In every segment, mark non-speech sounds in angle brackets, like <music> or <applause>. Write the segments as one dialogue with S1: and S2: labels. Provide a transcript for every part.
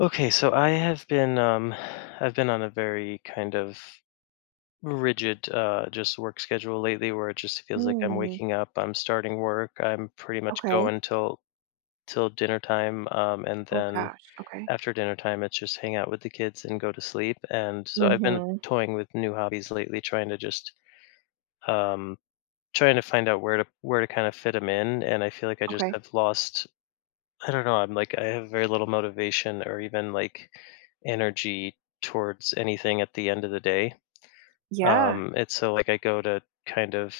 S1: Okay, so I've been on a very kind of rigid, just work schedule lately where it just feels like I'm
S2: Hmm.
S1: waking up, I'm starting work, I'm pretty much
S2: Okay.
S1: going till dinner time, and
S2: Oh
S1: then
S2: gosh, okay.
S1: after dinner time it's just hang out with the kids and go to sleep. And so I've been
S2: Mhm,
S1: toying with new hobbies lately, um trying to find out where to kind of fit them in, and I feel like I just
S2: okay.
S1: have lost. I don't know. I'm like, I have very little motivation or even like energy towards anything at the end of the day.
S2: Yeah.
S1: It's so like I go to kind of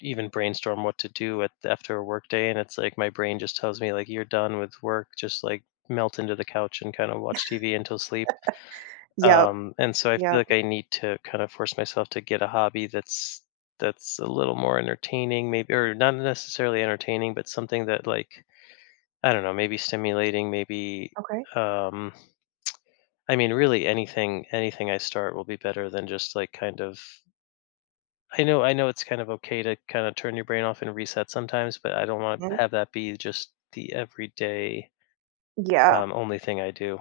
S1: even brainstorm what to do at after a work day, and it's like my brain just tells me like, you're done with work, just like melt into the couch and kind of watch TV until sleep.
S2: Yep.
S1: And so I feel
S2: Yep.
S1: like I need to kind of force myself to get a hobby that's a little more entertaining, maybe, or not necessarily entertaining, but something that, like, I don't know, maybe stimulating, maybe.
S2: Okay.
S1: um I mean, really anything I start will be better than just like kind of, I know it's kind of okay to kind of turn your brain off and reset sometimes, but I don't want to
S2: Mm,
S1: have that be just the everyday,
S2: yeah.
S1: only thing I do.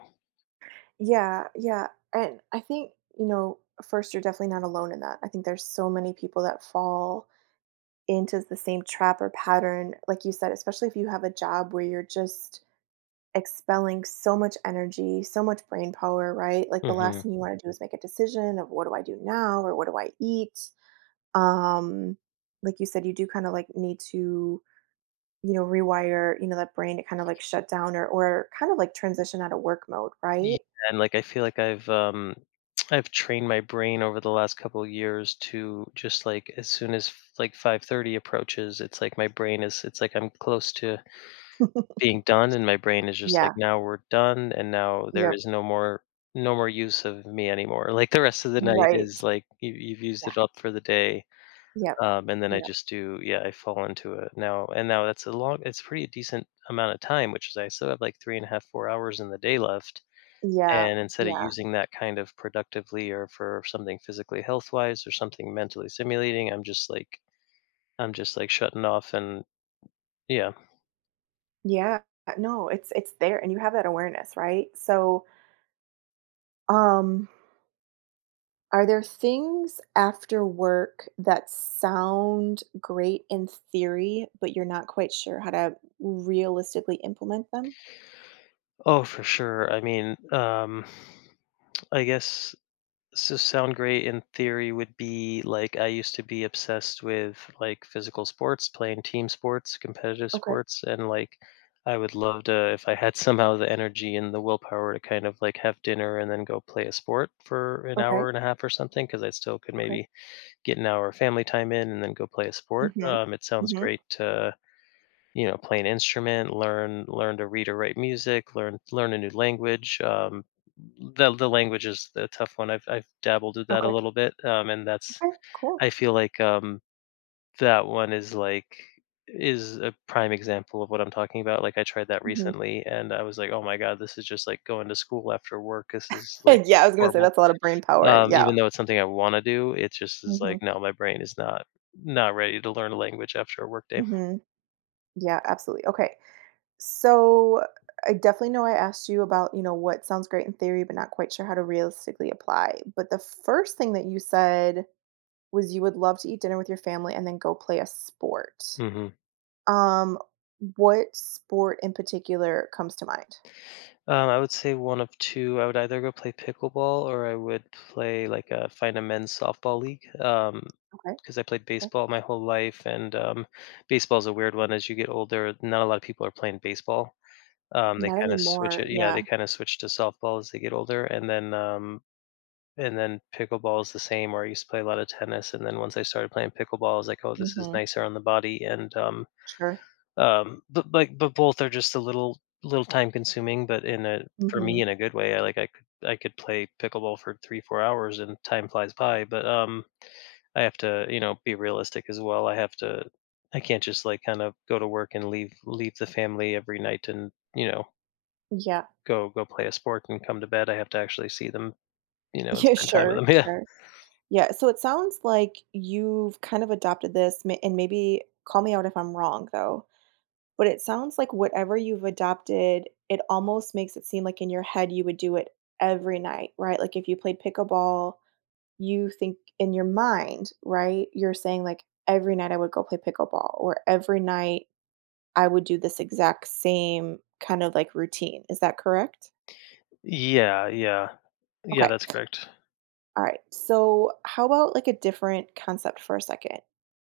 S2: Yeah, yeah, and I think, first, you're definitely not alone in that. I think there's so many people that fall into the same trap or pattern, like you said, especially if you have a job where you're just expelling so much energy, so much brain power, right? Like, the last
S1: Mhm.
S2: thing you wanna do is make a decision of, "What do I do now?" or "What do I eat?" um like you said, you do kind of like need to rewire that brain to kind of like shut down or kind of like transition out of work mode,
S1: Yeah,
S2: right?
S1: and like I feel like I've <tsk> I've trained my brain over the last couple of years to just like, as soon as like 5:30 approaches, it's like my brain is it's like I'm close to
S2: <laughs>
S1: being done, and my brain is just like,
S2: Yeah.
S1: "Now we're done, and now there
S2: Yep.
S1: is no more use of me anymore." Like, the rest of the night
S2: Right.
S1: is like, you've used
S2: Yeah.
S1: it up for the day,
S2: Yep.
S1: and then I
S2: Yep.
S1: just do, yeah, I fall into it now, and now that's a long it's pretty decent amount of time, which is I still have, like, 3 and a half, 4 hours in the day left,
S2: Yeah,
S1: and instead of
S2: yeah,
S1: using that kind of productively or for something physically health-wise or something mentally stimulating, I'm just like, shutting off and yeah.
S2: yeah. No, it's there, and you have that awareness, right? So um are there things after work that sound great in theory, but you're not quite sure how to realistically implement them?
S1: Oh, for sure. I mean, I guess, so sound great in theory would be like, I used to be obsessed with like physical sports, playing team sports, competitive
S2: Okay.
S1: sports, and like I would love to if I had <laughs> somehow the energy and the willpower to kind of like have dinner and then go play a sport for an
S2: Okay.
S1: hour and a half or something, because I still could
S2: Okay.
S1: maybe get an hour of family time in and then go play a sport.
S2: Mhm.
S1: It sounds
S2: Mhm.
S1: great to, you know, play an instrument, learn to read or write music, learn a new language. The language is a tough one. I've dabbled with that a
S2: Okay.
S1: little bit, and that's.
S2: Okay, cool.
S1: I feel like, that one is is a prime example of what I'm talking about. Like, I tried that
S2: Mhm.
S1: recently, and I was like, oh my god, this is just like going to school after work. This is
S2: <laughs>
S1: like
S2: Yeah, I was gonna say
S1: horrible.
S2: that's a lot of brain power, yeah.
S1: Even though it's something I want to do, it just is
S2: Mhm.
S1: like, no, my brain is not ready to learn a language after a work day.
S2: Mhm. Yeah, absolutely, okay. So, I definitely know I asked you about, what sounds great in theory, but not quite sure how to realistically apply, but the first thing that you said was you would love to eat dinner with your family and then go play a sport.
S1: Hmm.
S2: Um, what sport in particular comes to mind?
S1: I would say one of two. I would either go play pickleball, or I would play like, find a men's softball league.
S2: Okay,
S1: Because I played
S2: okay.
S1: baseball my whole life, and, baseball is a weird one. As you get older, not a lot of people are playing baseball. They
S2: Not
S1: kind of switch
S2: anymore,
S1: it. Yeah, they
S2: yeah.
S1: kind of switch to softball as they get older, and then pickleball is the same. Or I used to play a lot of tennis, and then once I started playing pickleball, I was like, oh, this is
S2: Mhm.
S1: nicer on the body, and um,
S2: Sure.
S1: um, but both are just a little time consuming, but in a for me
S2: Mhm.
S1: in a good way. I like, I could play pickleball for 3 4 hours and time flies by. But, I have to, you know, be realistic as well. I have to I can't just like kind of go to work and leave the family every night, and, you know,
S2: Yeah.
S1: go play a sport and come to bed. I have to actually see them, you know, and
S2: Yeah,
S1: spend time with
S2: sure,
S1: them. <laughs> Yeah.
S2: sure. Yeah, so it sounds like you've kind of adopted this, ma and maybe call me out if I'm wrong, though, but it sounds like whatever you've adopted, it almost makes it seem like in your head you would do it every night, right? Like, if you played pickleball, you think in your mind, right, you're saying, like, "Every night I would go play pickleball," or, "Every night I would do this exact same kind of, like, routine." Is that correct?
S1: Yeah, yeah. Yeah,
S2: Okay.
S1: that's correct.
S2: All right. So, how about like a different concept for a second?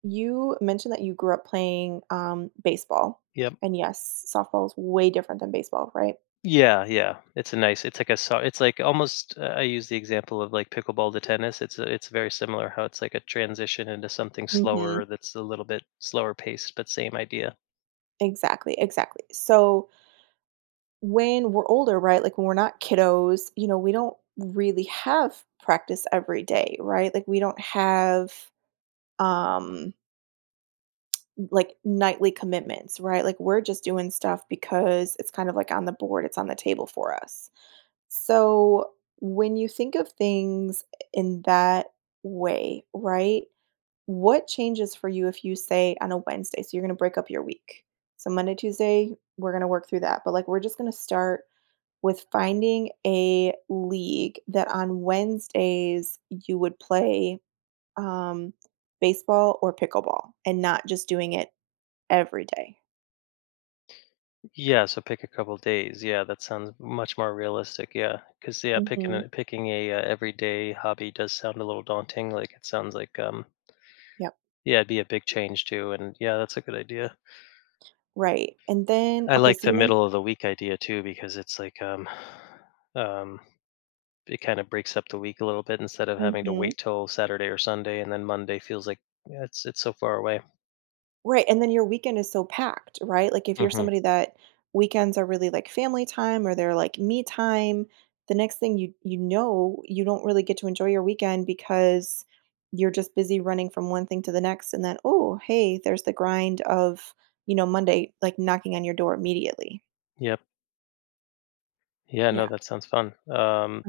S2: You mentioned that you grew up playing baseball.
S1: Yep.
S2: And yes, softball is way different than baseball, right?
S1: Yeah, yeah. It's like a, it's like almost, I use the example of like pickleball to tennis. It's very similar how it's like a transition into something
S2: Hmm.
S1: slower, that's a little bit slower paced, but same idea.
S2: Exactly, exactly. So when we're older, right, like when we're not kiddos, we don't really have practice every day, right? Like we don't have um like nightly commitments, right? Like we're just doing stuff because it's kind of like on the board, it's on the table for us. So, when you think of things in that way, right? What changes for you if you say on a Wednesday, so you're going to break up your week? So, Monday, Tuesday, we're going to work through that. But, like, we're just going to start with finding a league that on Wednesdays you would play um, baseball or pickleball and not just doing it every day.
S1: Yeah, so pick a couple days. Yeah, that sounds much more realistic. Yeah, because, yeah, picking
S2: Mm-hmm.
S1: a, picking a uh, everyday hobby does sound a little daunting. Like, it sounds like,
S2: Yep.
S1: yeah, it'd be a big change too. And yeah, that's a good idea.
S2: Right. And then,
S1: I
S2: okay,
S1: like
S2: so
S1: the
S2: you
S1: middle of the week idea too, because it's like, um it kind of breaks up the week a little bit instead of having to
S2: mentioned.
S1: wait till Saturday or Sunday, and then Monday feels like, yeah, it's so far away.
S2: Right, and then your weekend is so packed, right? Like, if you're
S1: Hmm.
S2: somebody that weekends are really, like, family time or they're, like, me time, the next thing you know, you don't really get to enjoy your weekend because you're just busy running from one thing to the next and then, "Oh, hey, there's the grind of, Monday," like, knocking on your door immediately.
S1: Yep. Yeah, no,
S2: Yeah.
S1: that sounds fun.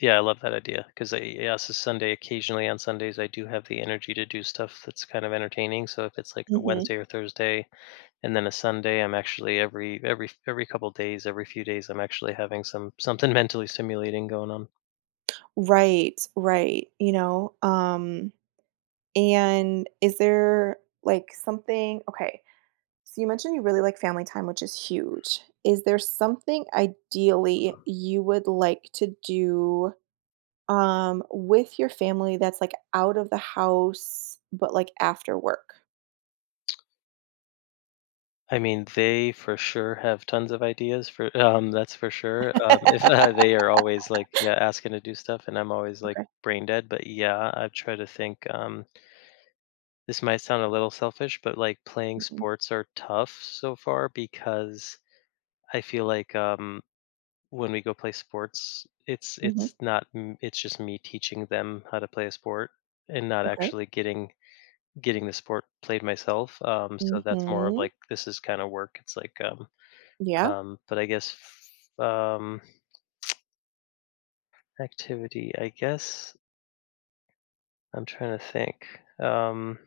S1: Yeah, I love that idea because I yeah, it's a Sunday. Occasionally on Sundays, I do have the energy to do stuff that's kind of entertaining. So if it's like a
S2: Mhm.
S1: Wednesday or Thursday, and then a Sunday, I'm actually, every few days, I'm actually having something <laughs> mentally stimulating going on.
S2: Right, right, you know? And is there, like, something okay. So you mentioned you really like family time, which is huge. Is there something ideally you would like to do with your family that's like out of the house, but like after work?
S1: I mean, they for sure have tons of ideas for, that's for sure. If <laughs> they are always like, yeah, asking to do stuff, and I'm always like
S2: Okay.
S1: brain dead, but yeah, I try to think. This might sound a little selfish, but like, playing
S2: Mhm.
S1: sports are tough so far, because I feel like, when we go play sports,
S2: Mhm.
S1: it's not m- it's just me teaching them how to play a sport, and not
S2: Okay.
S1: actually getting the sport played myself. So that's more of
S2: Mhm.
S1: like, this is kind of work. It's like,
S2: Yeah.
S1: but I guess, f- um, activity. I guess. I'm trying to think. Um,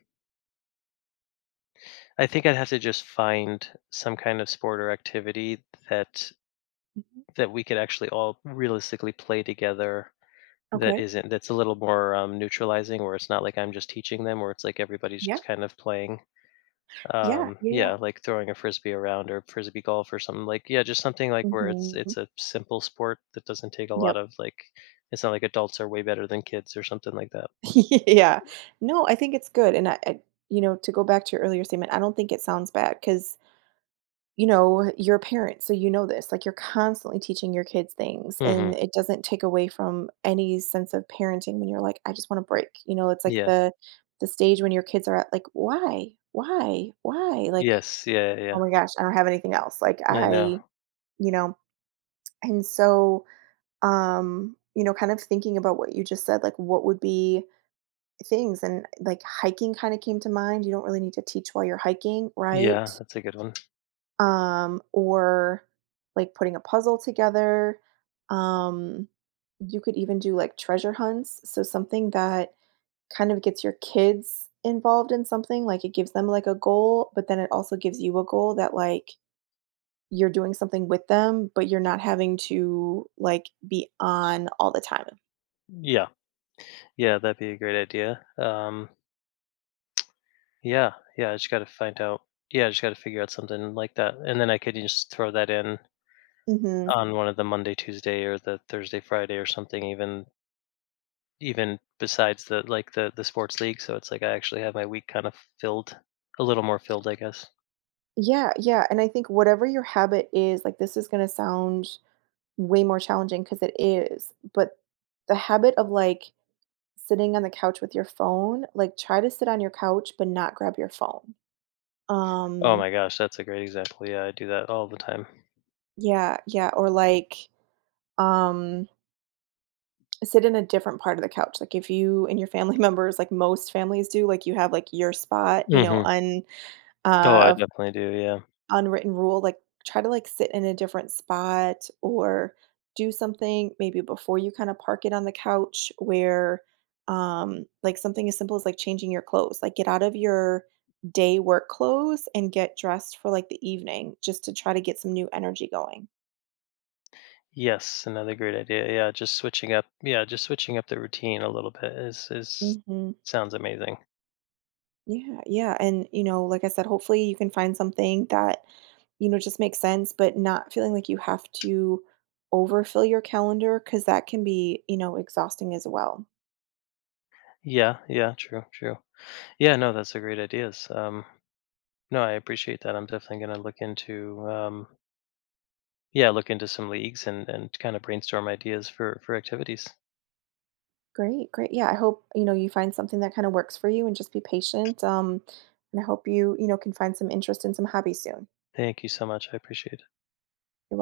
S1: I think I'd have to just find some kind of sport or activity that
S2: Mhm.
S1: that we could actually all realistically play together, that
S2: Okay.
S1: isn't that's a little more, neutralizing, where it's not like I'm just teaching them, where it's like everybody's
S2: Yeah.
S1: just kind of playing,
S2: Yeah. Yeah. Yeah.
S1: yeah, like throwing a frisbee around, or frisbee golf or something. Like, yeah, just something like where it's
S2: Mhm.
S1: a simple sport that doesn't take a lot
S2: Yep.
S1: of, like, it's not like adults are way better than kids or something like that.
S2: <laughs> Yeah. No, I think it's good, and I, to go back to your earlier statement, I don't think it sounds bad because you're a parent, so you know this. Like, you're constantly teaching your kids things,
S1: Hmm.
S2: and it doesn't take away from any sense of parenting when you're like, "I just want a break." It's like
S1: Yeah.
S2: the stage when your kids are at like, "Why? Why? Why?" Like,
S1: Yes. Yeah, yeah,
S2: "Oh my gosh, I don't have anything else." Like,
S1: yeah. I know.
S2: I you know, and so, kind of thinking about what you just said, like, what would be things and like hiking kind of came to mind. You don't really need to teach while you're hiking, right?
S1: Yeah, that's a good one.
S2: Or like putting a puzzle together. Um, you could even do like treasure hunts. So something that kind of gets your kids involved in something, like it gives them like a goal, but then it also gives you a goal that like you're doing something with them, but you're not having to like be on all the time.
S1: Yeah, yeah, that'd be a great idea. Yeah, yeah, I just gotta find out yeah, I just gotta figure out something like that, and then I could just throw that in
S2: Hmm.
S1: on one of the Monday, Tuesday, or the Thursday, Friday, or something, even besides the, like, the sports league, so it's like I actually have my week kinda filled a little more filled, I guess.
S2: Yeah, yeah. And I think whatever your habit is, like this is going to sound way more challenging because it is, but the habit of like sitting on the couch with your phone, like, try to sit on your couch, but not grab your phone.
S1: Oh
S2: Um,
S1: my gosh, that's a great example. Yeah, I do that all the time.
S2: yeah, yeah, or, like, um, sit in a different part of the couch, like, if you and your family <laughs> members like most families do, like, you have, like, your spot,
S1: Mhm.
S2: un
S1: Oh, I
S2: uh
S1: definitely do, yeah.
S2: unwritten rule, like, try to, like, sit in a different spot or do something maybe before you kinda park it on the couch where, like, something as simple as, like, changing your clothes, like, get out of your day work clothes and get dressed for, like, the evening just to try to get some new energy going.
S1: Yes, another great idea. Yeah, just switching up the routine a little bit is
S2: Mhm.
S1: sounds amazing.
S2: Yeah, yeah, and, like I said, hopefully you can find something that, just makes sense, but not feeling like you have to overfill your calendar because that can be, exhausting as well.
S1: Yeah, yeah, true, true. Yeah, no, that's a great ideas. No, I appreciate that. I'm definitely going to look into, yeah, look into some leagues and kind of brainstorm ideas for activities.
S2: Great, great. Yeah, I hope, you find something that kind of works for you and just be patient. And I hope you, can find some interest in some hobby soon.
S1: Thank you so much. I appreciate it.
S2: You're welcome.